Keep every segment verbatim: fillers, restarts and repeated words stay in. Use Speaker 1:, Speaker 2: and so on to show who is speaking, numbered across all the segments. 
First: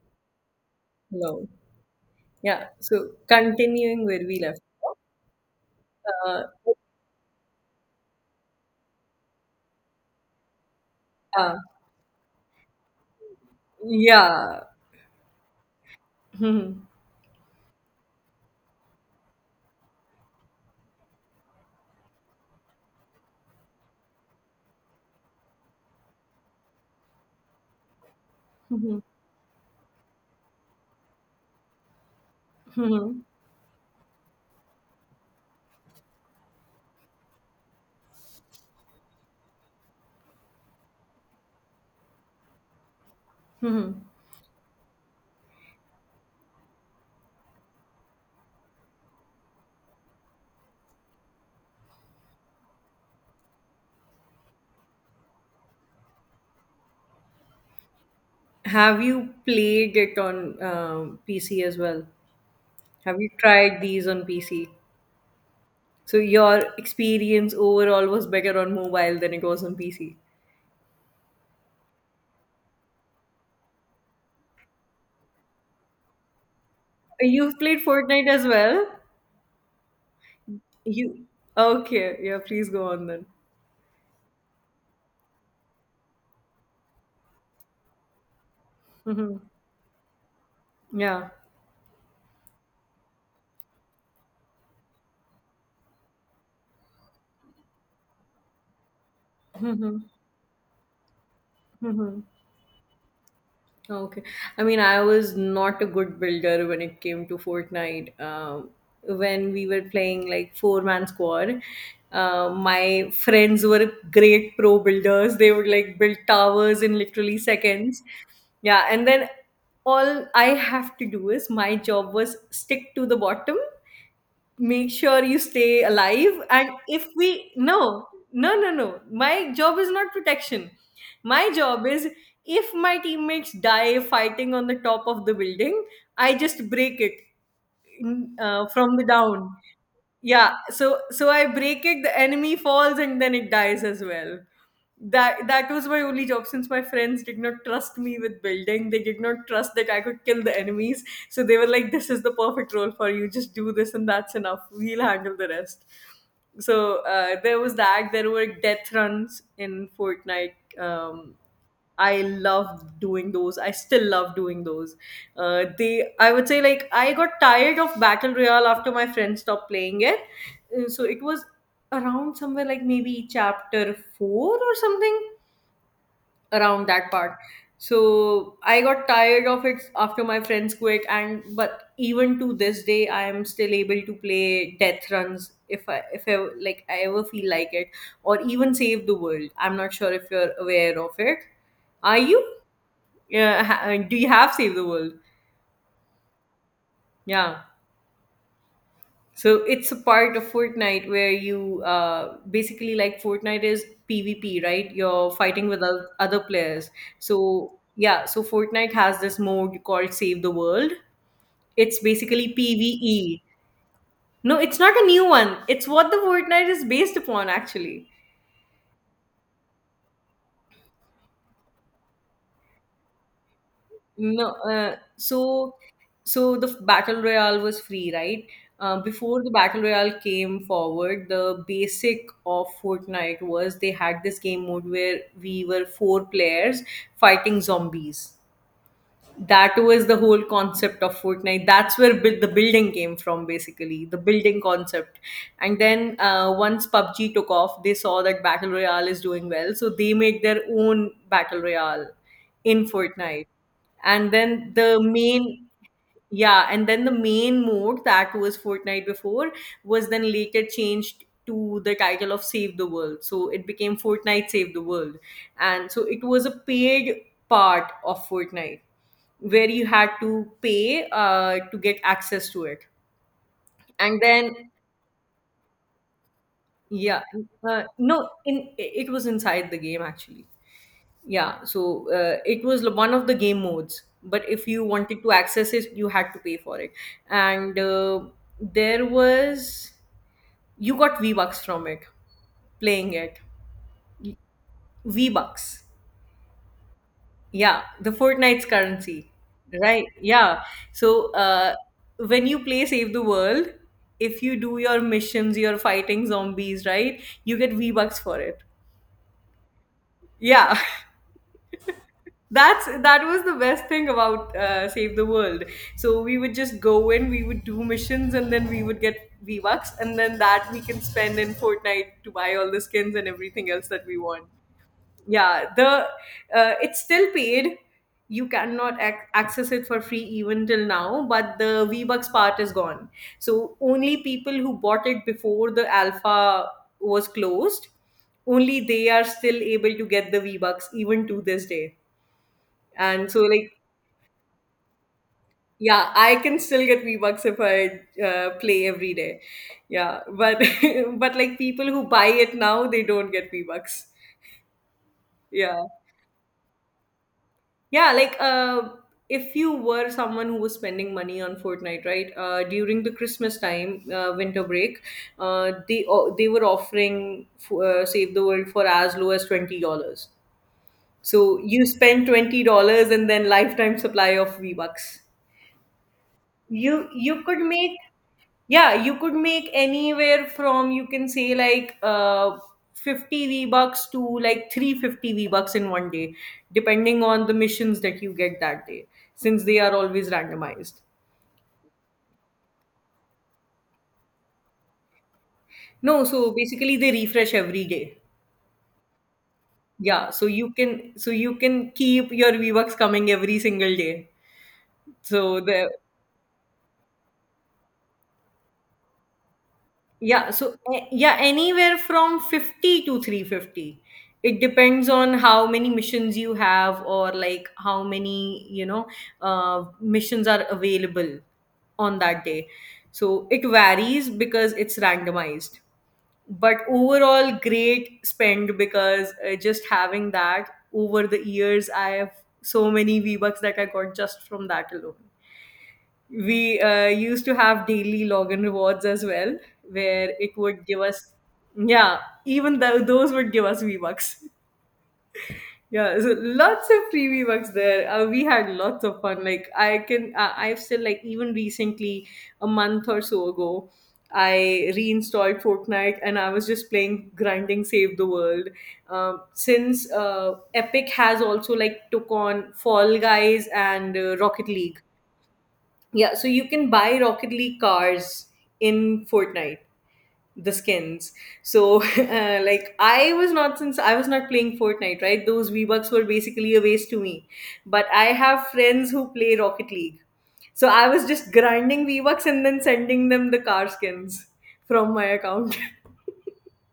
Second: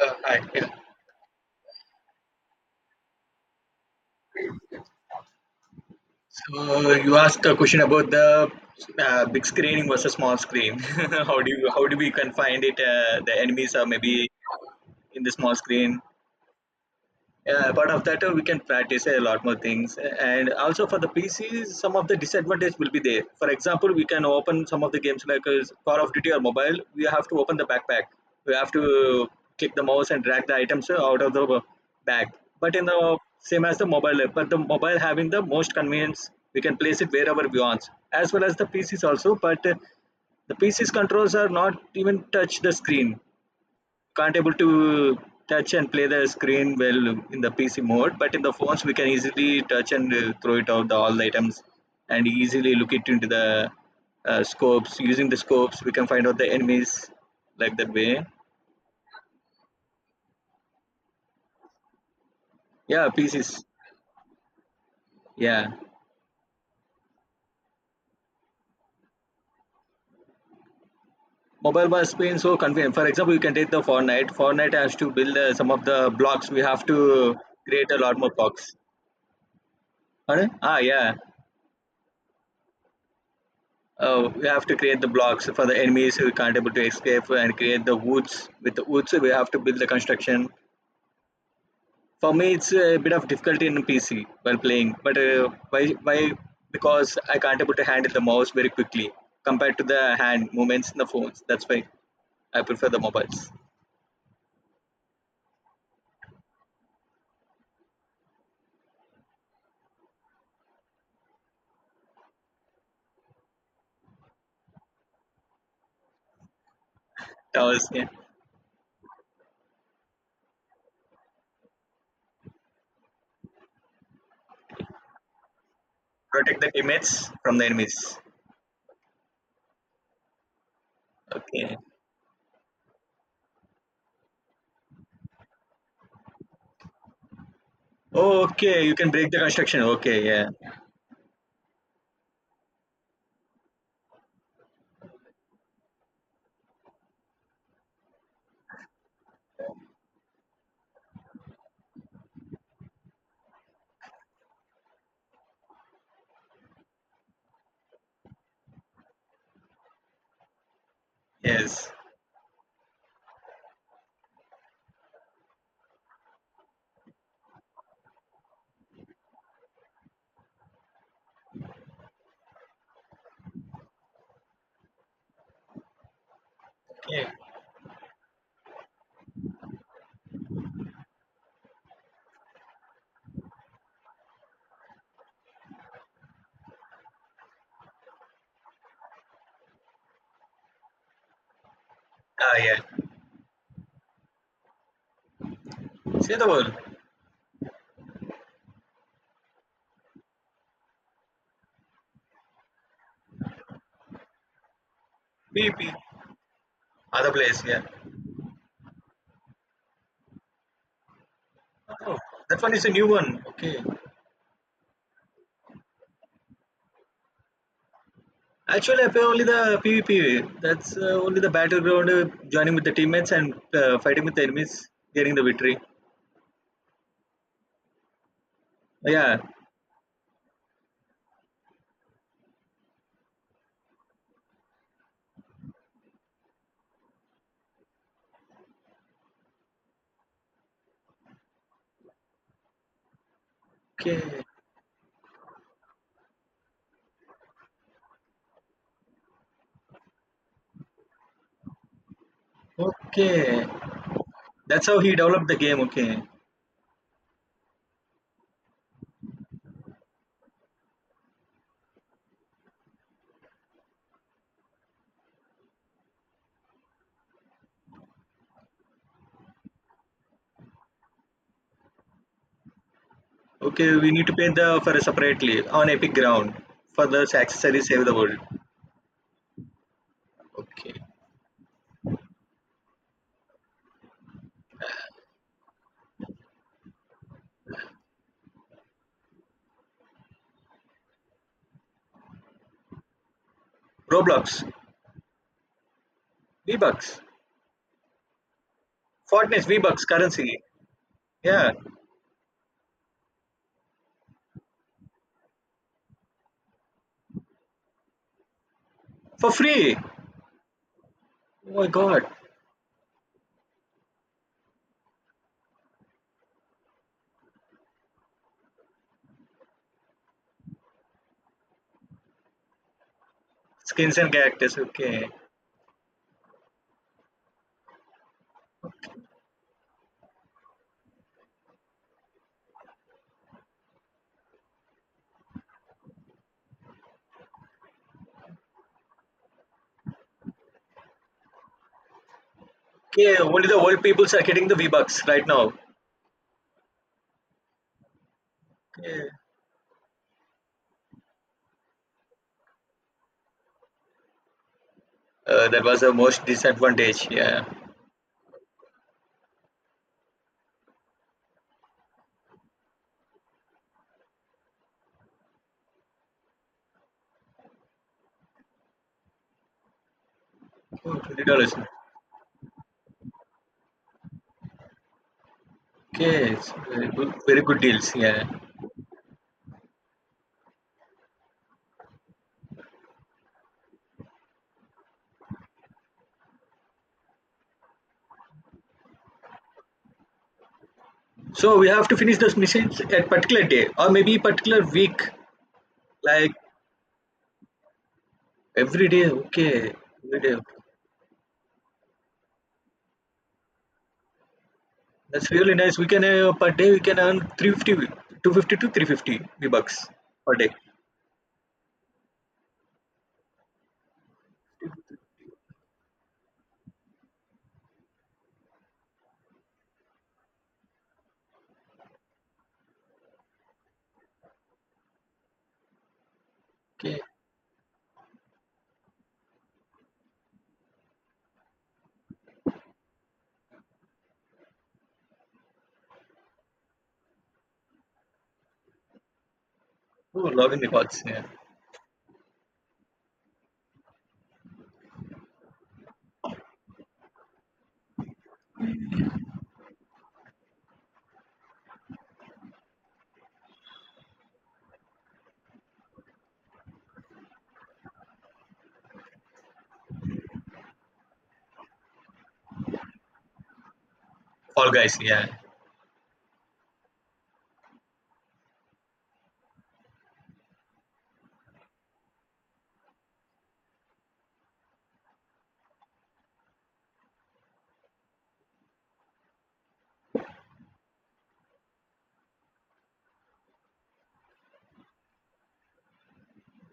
Speaker 1: Uh, hi. Yeah.
Speaker 2: Hello. Yeah. So continuing where we left. Uh,
Speaker 1: So you asked a question about the uh, big screen versus small screen. How do
Speaker 2: uh,
Speaker 1: you, how do we confine it? Uh, the enemies are maybe
Speaker 2: yeah.
Speaker 1: in the small screen.
Speaker 2: Mhm.
Speaker 1: Yeah, apart of that, uh, we can practice a lot more things. And also for the P Cs, some of the disadvantage will be there. For example, we can open some of the games like uh, Call of Duty or mobile. We have to open the backpack. We have
Speaker 2: Mhm.
Speaker 1: to click the mouse and drag the items uh, out of the uh, bag. But in the
Speaker 2: Mhm.
Speaker 1: same as the mobile, uh, but the mobile having the most convenience, we can place it wherever we want, as well as the P Cs also. But uh, the P C's controls are not even touch the screen,
Speaker 2: Mhm.
Speaker 1: can't able to touch and play the screen well in the P C mode, but in the phones we can easily touch and uh, throw it out the all the items and easily look it into the uh, scopes. Using the scopes, we can find out the enemies like that way.
Speaker 2: Have you played it on um, P C as well?
Speaker 1: Yeah,
Speaker 2: Have you
Speaker 1: P Cs.
Speaker 2: tried these on P C?
Speaker 1: Yeah,
Speaker 2: So your experience overall was better on mobile than it was on P C.
Speaker 1: mobile was been so convenient. For example, you can take the Fortnite. Fortnite has to build uh, some of the blocks. We have
Speaker 2: Uh,
Speaker 1: to
Speaker 2: You've played
Speaker 1: create a lot
Speaker 2: Fortnite
Speaker 1: more
Speaker 2: as
Speaker 1: blocks.
Speaker 2: well?
Speaker 1: Pardon? Ah, yeah.
Speaker 2: You okay? Yeah. Please go on then.
Speaker 1: Oh, we have to create the blocks for the enemies who can't able to escape and create the woods. With the woods, we
Speaker 2: Mhm.
Speaker 1: have to build the construction.
Speaker 2: Yeah.
Speaker 1: For me, it's a bit of difficulty in P C while playing, but uh, why? Why? Because I can't able to handle the mouse very quickly compared to
Speaker 2: Mhm.
Speaker 1: the hand movements in the phones. That's why
Speaker 2: Mhm.
Speaker 1: I prefer the mobiles.
Speaker 2: Okay. I mean, I was not a good builder when it came to Fortnite. Um, when we were playing like four man squad, uh, my friends were great pro builders. They would like build towers in literally
Speaker 1: Towers,
Speaker 2: seconds.
Speaker 1: yeah.
Speaker 2: Yeah. And then all I have to do is, my job was stick to the bottom, make sure you stay alive.
Speaker 1: Protect
Speaker 2: And
Speaker 1: the
Speaker 2: if
Speaker 1: teammates
Speaker 2: we—
Speaker 1: from the
Speaker 2: no,
Speaker 1: enemies.
Speaker 2: no, no, no, my job is not protection. My
Speaker 1: Okay.
Speaker 2: job is, if my teammates die fighting on the top of the building, I just break it
Speaker 1: Oh,
Speaker 2: uh,
Speaker 1: okay. You
Speaker 2: from the
Speaker 1: can break the
Speaker 2: down.
Speaker 1: construction. Okay. Yeah.
Speaker 2: Yeah, so so I break it, the enemy falls, and then it dies as well. That that was my only job since my friends did not trust me with building. They did not trust that I could kill the enemies. So they were like, "This is the perfect role for you. Just do this, and that's enough. We'll handle the rest." So uh, there was that. There were death runs in Fortnite. Um,
Speaker 1: Yes.
Speaker 2: I loved doing those. I still love doing those. Uh, they, I would say, like, I got tired of Battle Royale after my friends stopped playing it. Uh, So it was around somewhere like maybe chapter four or something, around that
Speaker 1: Okay.
Speaker 2: part. So I got tired of it after my friends quit, and but even to this day I am still able to play death runs if i if i like, I ever feel like it. Or even Save the World, I'm not sure if you're aware of it. Are you?
Speaker 1: Ah, yeah.
Speaker 2: Yeah. Ha- do you have Save the World?
Speaker 1: See the world.
Speaker 2: Yeah. So it's a part of Fortnite where you uh, basically, like, Fortnite is PvP, right? You're fighting with
Speaker 1: P P.
Speaker 2: oth- other players.
Speaker 1: Other place.
Speaker 2: So
Speaker 1: Yeah.
Speaker 2: yeah, so Fortnite has this mode called Save the World. It's
Speaker 1: Oh,
Speaker 2: basically
Speaker 1: that one is a new
Speaker 2: PvE.
Speaker 1: one. Okay.
Speaker 2: No, it's not a new one. It's what the Fortnite is based upon, actually.
Speaker 1: Actually, I play only the PvP. That's uh, only the battleground, uh, joining with the teammates and uh, fighting with the
Speaker 2: No,
Speaker 1: enemies,
Speaker 2: uh,
Speaker 1: getting the
Speaker 2: so
Speaker 1: victory.
Speaker 2: so the Battle Royale was free, right? Uh,
Speaker 1: Yeah.
Speaker 2: before the Battle Royale came forward, the basic of Fortnite was, they had this game mode where we were four players fighting zombies. That was the whole concept of Fortnite. That's where bu- the building came from, basically, the
Speaker 1: Okay.
Speaker 2: building concept. And then uh, once PUBG took off, they saw that Battle Royale is doing well. So they made their own Battle Royale in Fortnite.
Speaker 1: Okay.
Speaker 2: And then
Speaker 1: That's how
Speaker 2: the
Speaker 1: he developed the
Speaker 2: main
Speaker 1: game. Okay.
Speaker 2: Yeah, and then the main mode that was Fortnite before was then later changed to the title of Save the World. So it became Fortnite Save the World. And so it was a paid part of Fortnite where you had to pay uh, to get access to it.
Speaker 1: Okay. We
Speaker 2: And
Speaker 1: need to pay
Speaker 2: then,
Speaker 1: the for separately on Epic Ground for the
Speaker 2: yeah, uh,
Speaker 1: accessories save the
Speaker 2: no,
Speaker 1: world.
Speaker 2: in it was inside the game, actually.
Speaker 1: Okay.
Speaker 2: Yeah, so uh, it was one of the game modes, but if you wanted to access it, you had to pay for it. And uh, there was you got V bucks from it playing it.
Speaker 1: Roblox,
Speaker 2: V bucks.
Speaker 1: V Bucks,
Speaker 2: Yeah, the Fortnite's currency,
Speaker 1: Fortnite V Bucks
Speaker 2: right?
Speaker 1: currency.
Speaker 2: Yeah. So
Speaker 1: Yeah.
Speaker 2: uh, when you play Save the World, if you do your missions, you're fighting zombies, right? You get V bucks for it.
Speaker 1: For free.
Speaker 2: Yeah.
Speaker 1: Oh my God.
Speaker 2: That's that was the best thing about uh, Save the World. So we would just go in, we would do missions, and then we would get V bucks, and then that we can spend in Fortnite to buy all the skins and everything else that
Speaker 1: Skins
Speaker 2: we
Speaker 1: and
Speaker 2: want.
Speaker 1: characters. Okay.
Speaker 2: Yeah, the uh, it's still paid. You cannot ac- access it for free even till now, but the V Bucks part is gone. So only people who bought it before the alpha was closed, only they are still able to get the V Bucks even to this day. And
Speaker 1: Yeah,
Speaker 2: so,
Speaker 1: only
Speaker 2: like,
Speaker 1: the old peoples are getting the V-Bucks right now.
Speaker 2: yeah, I can still get V Bucks if I uh, play every
Speaker 1: Okay.
Speaker 2: day. Yeah, but but like, people who buy it now, they don't get V Bucks.
Speaker 1: Uh,
Speaker 2: Yeah.
Speaker 1: that was the most disadvantage. Yeah.
Speaker 2: Yeah, like, uh, if you were someone who was spending money on Fortnite, right? Uh, during the Christmas time, uh, winter break, uh, they o- they were offering f- uh, Save the World for as low as twenty dollars.
Speaker 1: Oh, Twenty
Speaker 2: So
Speaker 1: dollars.
Speaker 2: you spend twenty dollars and then lifetime supply of V Bucks.
Speaker 1: Okay, it's very
Speaker 2: you
Speaker 1: good,
Speaker 2: you could
Speaker 1: very good
Speaker 2: make—
Speaker 1: deals. Yeah.
Speaker 2: yeah, you could make anywhere from, you can say, like, uh fifty v bucks to like three hundred fifty v bucks in one day, depending on the missions that you get that day, since they are always randomized.
Speaker 1: So we have to finish those missions at particular day or maybe particular week,
Speaker 2: No, so
Speaker 1: like
Speaker 2: basically they refresh every day.
Speaker 1: every day. Okay,
Speaker 2: Yeah,
Speaker 1: every
Speaker 2: so
Speaker 1: day.
Speaker 2: you
Speaker 1: Okay.
Speaker 2: can so you can keep your v bucks coming every single day.
Speaker 1: That's
Speaker 2: So
Speaker 1: really
Speaker 2: the
Speaker 1: nice. We can uh, per day we can earn three fifty, two fifty to three fifty V-Bucks
Speaker 2: Yeah,
Speaker 1: per day.
Speaker 2: so a- yeah, anywhere from fifty to three hundred fifty. It depends on how many, missions you have or like how many, you know, uh, missions are available on that day. So it varies because it's randomized. But
Speaker 1: Okay.
Speaker 2: overall, great spend, because uh, just having that over the years, I have so many V-Bucks that I got just from that alone. We uh, used to have daily login rewards as well, where
Speaker 1: Oh,
Speaker 2: it
Speaker 1: logging
Speaker 2: would
Speaker 1: the
Speaker 2: give
Speaker 1: calls.
Speaker 2: us,
Speaker 1: Yeah.
Speaker 2: yeah, even though those would give us V Bucks. Yeah, so lots of free V Bucks there. Uh, we had lots of fun. Like I can, uh, I've still, like, even recently, a month or so ago, I reinstalled Fortnite and I was just playing grinding Save the World. Um, since uh, Epic has also like took on Fall Guys and uh, Rocket
Speaker 1: All
Speaker 2: League,
Speaker 1: guys. Yeah.
Speaker 2: yeah, so you can buy Rocket League cars in Fortnite, the skins. So, uh, like, I was not— since I was not playing Fortnite, right? Those V-Bucks were basically a waste to me. But I have friends who play Rocket League. So I was just grinding V-Bucks and then sending them the car skins from my account.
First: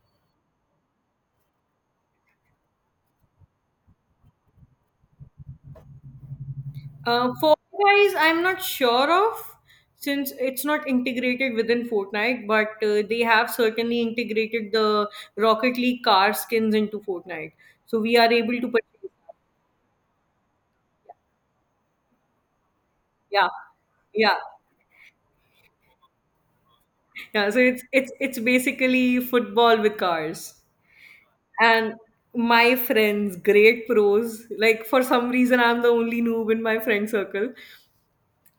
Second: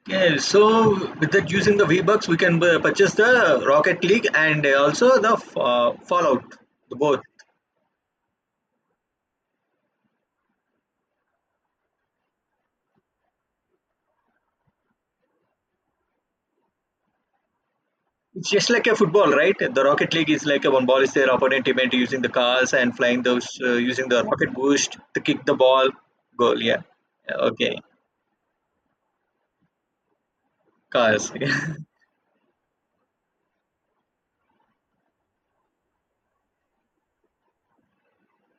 Speaker 1: Okay, so with that using the V-Bucks, we can bu- purchase the Rocket League and uh, also the fa- Fallout, the both.
Speaker 2: Uh, Fall Guys, I'm not sure of, since it's not integrated within Fortnite, but uh, they have certainly integrated the Rocket League car skins into Fortnite. So we are
Speaker 1: It's
Speaker 2: able to
Speaker 1: just
Speaker 2: purchase.
Speaker 1: like a football, right? The Rocket League is like a one ball is their opponent event using the cars and flying those
Speaker 2: Yeah,
Speaker 1: uh, using the
Speaker 2: yeah,
Speaker 1: rocket boost to kick the ball goal. Yeah, yeah,
Speaker 2: yeah. So
Speaker 1: okay,
Speaker 2: it's it's it's basically football with cars.
Speaker 1: cars.
Speaker 2: And my friends, great pros. Like, for some reason, I'm the only noob in my friend circle.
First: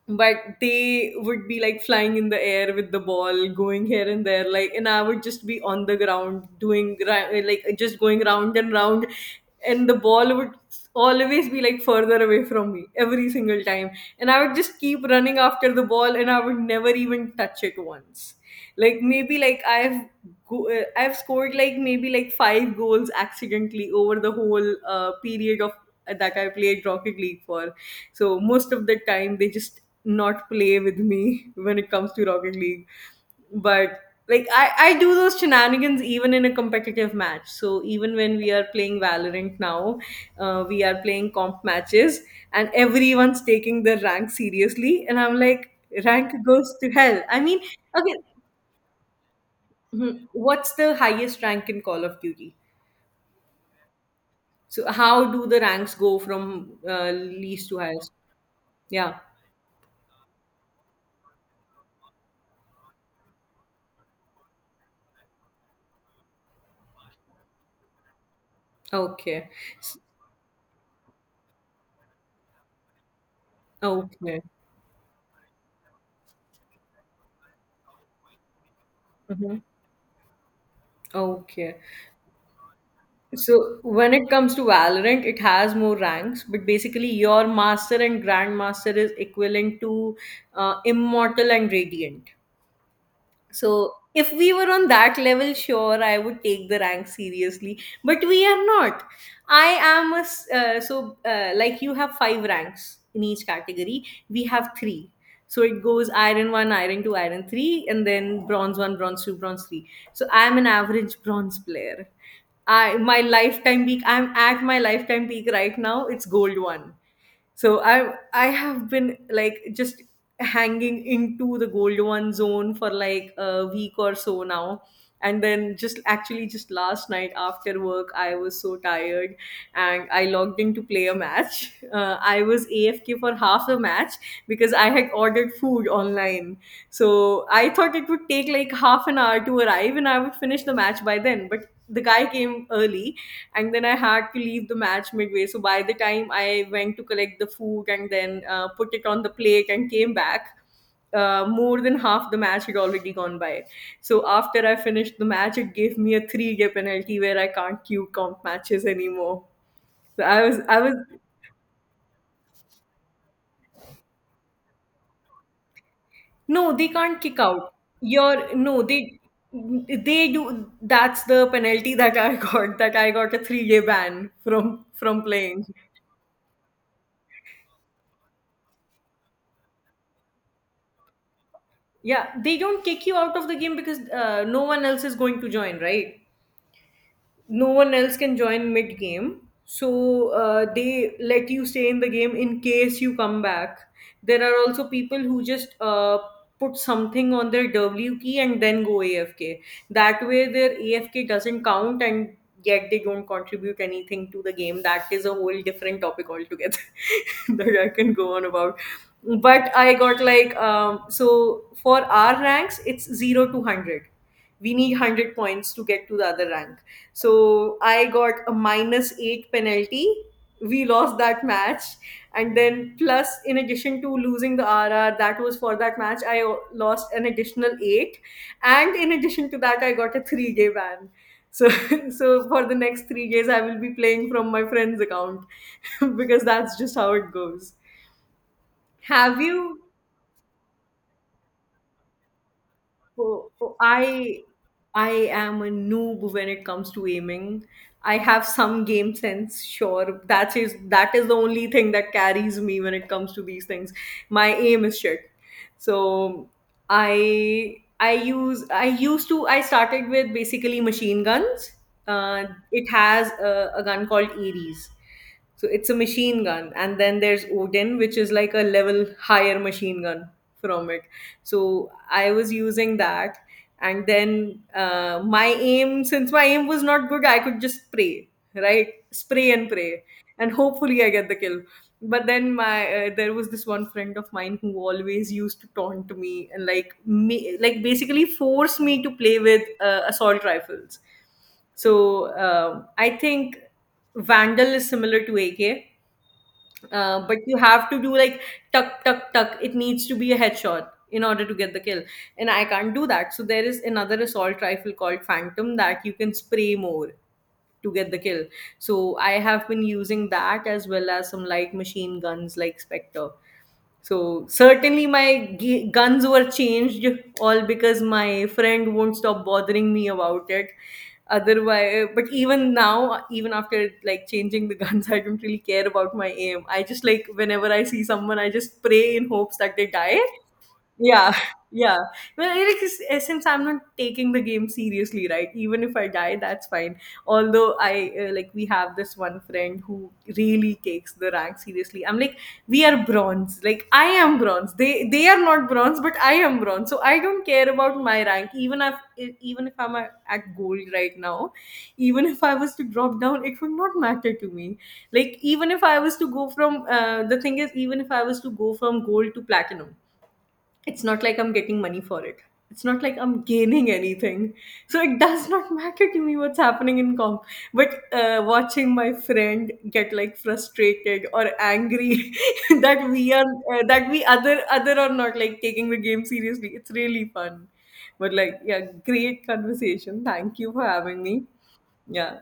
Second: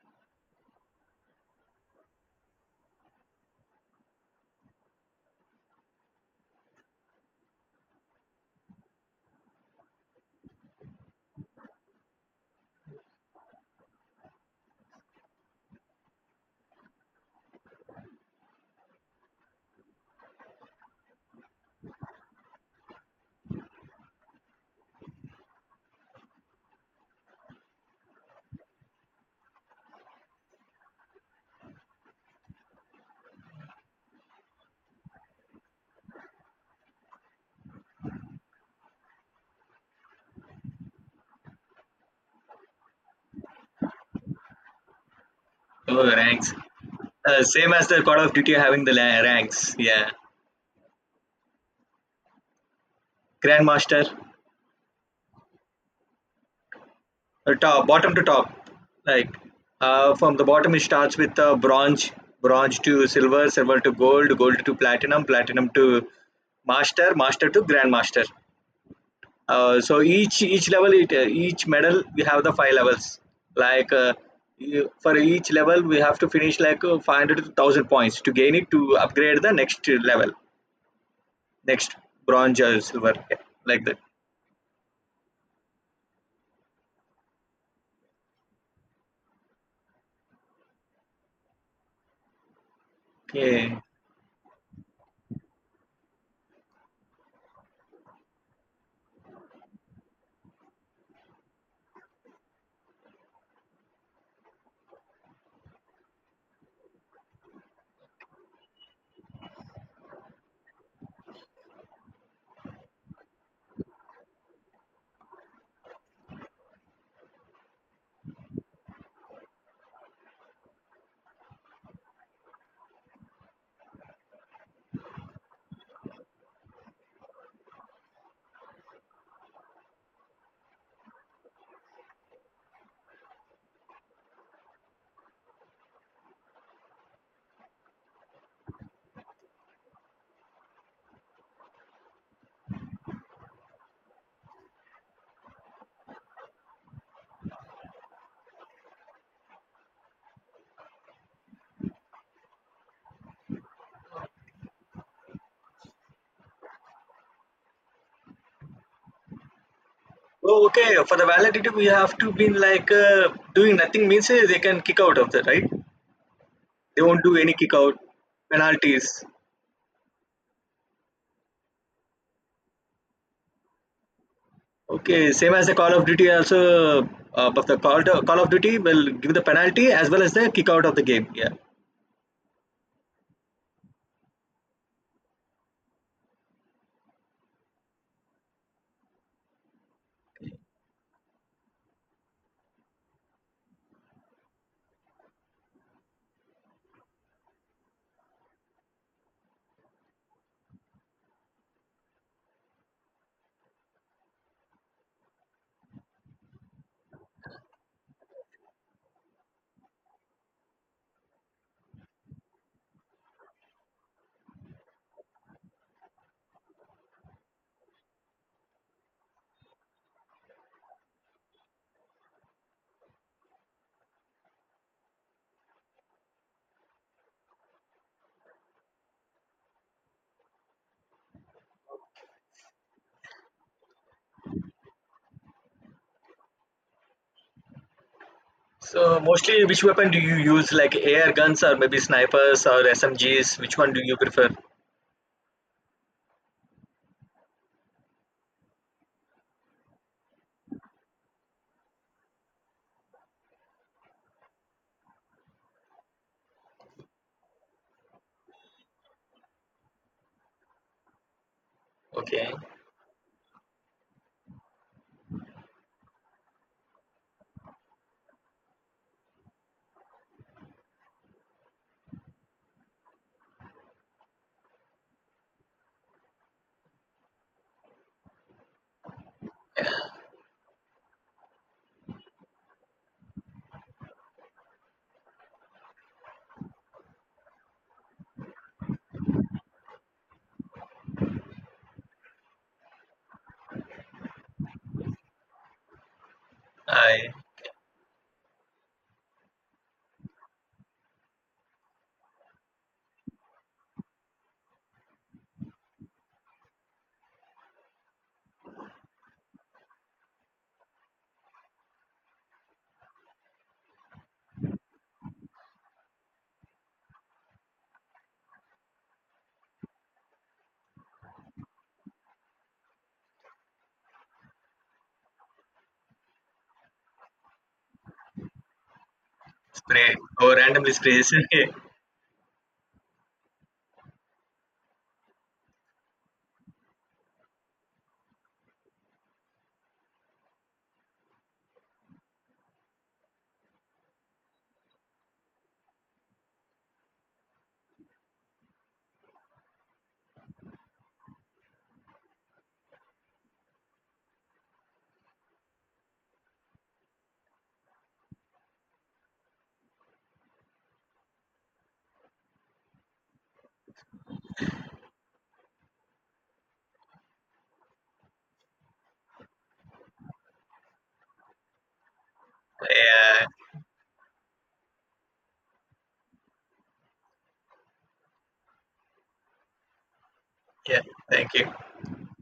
Speaker 2: But they would be like flying in the air with the ball going here and there like, and I would just be on the ground doing ri- like, just going round and round. And the ball would always be like further away from me every single time. And I would just keep running after the ball and I would never even touch it once. Like maybe like i've go- uh, I've scored like maybe like five goals accidentally over the whole uh, period of that I played Rocket League for. So most of the time they just not play with me when it comes to Rocket League. But like, I, I do those shenanigans even in a competitive match. So even when we are playing Valorant now, uh, we are playing comp matches and everyone's taking their rank seriously. And I'm like,
Speaker 1: Oh,
Speaker 2: rank
Speaker 1: ranks.
Speaker 2: goes to hell. I
Speaker 1: Uh,
Speaker 2: mean,
Speaker 1: same as the
Speaker 2: okay,
Speaker 1: Call of Duty having the la- ranks. Yeah,
Speaker 2: mhm, what's the highest rank in Call of Duty?
Speaker 1: Grandmaster.
Speaker 2: So how do the ranks go from uh,
Speaker 1: The
Speaker 2: least to
Speaker 1: top
Speaker 2: highest?
Speaker 1: bottom to top,
Speaker 2: Yeah.
Speaker 1: like uh, from the bottom it starts with uh, bronze, bronze to silver, silver to gold, gold to platinum, platinum to master, master to grandmaster.
Speaker 2: Okay.
Speaker 1: Uh,
Speaker 2: S-
Speaker 1: so each each level it, uh, each medal we have the five levels, like uh,
Speaker 2: Okay.
Speaker 1: you- for each level we have to finish like uh, five hundred to one thousand points to gain it to upgrade the
Speaker 2: Hmm.
Speaker 1: next level,
Speaker 2: Okay.
Speaker 1: next bronze or silver, yeah,
Speaker 2: So
Speaker 1: like that.
Speaker 2: when it comes to Valorant, it has more ranks, but basically your master and grandmaster is equivalent to uh, immortal and radiant.
Speaker 1: Okay.
Speaker 2: So if we were on that level, sure, I would take the rank seriously. But we are not. I am a s- uh, So uh, like, you have five ranks in each category. We have three. So it goes iron one, iron two, iron three, and then bronze one, bronze two, bronze three. So I am an average bronze player. I my lifetime peak. I'm at my lifetime peak right now. It's gold one, so i i have been, like, just hanging into the gold one zone for like a week or so now. And then just actually just last night after work, I was so tired, and I logged in to play a match. uh, I was afk for half a match because I had ordered food online. So I thought it would take like half an hour to arrive and I would finish the match by then, but the guy came early. And then I had to leave the match midway, so by the time I went to collect the food and then uh, put it on the plate and came back, uh, more than half the match had already gone by. So after I finished the match, it gave me a three day penalty where I can't cue comp matches anymore. So i was
Speaker 1: Oh,
Speaker 2: i
Speaker 1: okay.
Speaker 2: was
Speaker 1: For the validity, we have to be like uh, doing nothing means uh, they can kick out of the, right?
Speaker 2: No, they
Speaker 1: They
Speaker 2: can't
Speaker 1: won't do
Speaker 2: kick
Speaker 1: any kick
Speaker 2: out.
Speaker 1: out
Speaker 2: your no they
Speaker 1: penalties.
Speaker 2: they do. That's the penalty that I got, that I got a three day ban from from
Speaker 1: Okay, same as
Speaker 2: playing.
Speaker 1: the Call of Duty also. Uh, but the Call, Call of Duty will give the penalty as well as the kick out of the game. Yeah.
Speaker 2: Yeah, they don't kick you out of the game, because uh, no one else is going to join, right? No one else can join mid game, so uh, they let you stay in the game in case you come back. There are also people who just uh, put something on their w key and then go afk. That way their afk doesn't count, and yet they don't contribute anything to the game. That is a whole different topic altogether that I can go on about. But I got like, um, so for our ranks it's zero to one hundred. We need one hundred points to get to the other rank. So I got a minus eight penalty. We lost that match. And then, plus, in addition to losing the R R that was for that match, I o- lost an additional eight. And in addition to that, I got a three day ban. So, so for the next three days, I will be playing from my friend's account because that's just how it goes.
Speaker 1: So
Speaker 2: Have
Speaker 1: mostly, which
Speaker 2: you?
Speaker 1: weapon do you use? Like A R guns or maybe snipers or
Speaker 2: Oh,
Speaker 1: S M Gs?
Speaker 2: oh,
Speaker 1: Which one do you
Speaker 2: I
Speaker 1: prefer?
Speaker 2: I am a noob when it comes to aiming. I have some game sense, sure. That is that is the only thing that carries me when it comes to these things. My aim is shit, so I I use I used to I started with basically machine guns. uh,
Speaker 1: Okay.
Speaker 2: it has a, a gun called Ares. So it's a machine gun, and then there's Odin, which is like a level higher machine gun from it. So I was using that, and then uh, my aim since my aim was not good, I could just pray. Right, spray and pray, and hopefully I get the kill. But then my uh, there was this one friend of mine who always used to taunt me and like me, like, basically force me to play with uh, assault rifles. So um, I think vandal is similar to ak. Uh,
Speaker 1: I
Speaker 2: but you have to do like tuck tuck tuck. It needs to be a headshot in order to get the kill, and I can't do that. So there is another assault rifle called Phantom that you can spray more to get the kill. So I have been using that, as well as some light machine guns like Spectre. So certainly my g- guns were changed, all because my friend won't stop bothering me about it. Otherwise, but even now, even after like changing the guns, I don't really care about my aim. I just like whenever I see someone, I just pray in hopes that they
Speaker 1: spray
Speaker 2: die.
Speaker 1: or randomly sprays.
Speaker 2: Yeah, yeah. Well, it is, eh, since I'm not taking the game seriously, right? Even if I die, that's fine. Although I uh, like, we have this one friend who really takes the rank seriously. I'm like, we are bronze. Like, I am bronze. They they are not bronze, but I am bronze. So I don't care about my rank. Even if e, even if I'm at at gold right now, even if I was to drop down, it would not matter to me. Like, even if I was to go from uh, the thing is, even if I was to go from gold to platinum, it's not like I'm getting money for it. It's not like I'm gaining anything. So it does not matter to me what's happening in comp. But uh, watching my friend get like frustrated or angry
Speaker 1: Okay,
Speaker 2: that we are
Speaker 1: yeah.
Speaker 2: uh, that we other other are not like taking the game seriously. It's really fun. But like, yeah, great conversation. Thank you for
Speaker 1: Yeah.
Speaker 2: having me.
Speaker 1: Thank you.
Speaker 2: Yeah.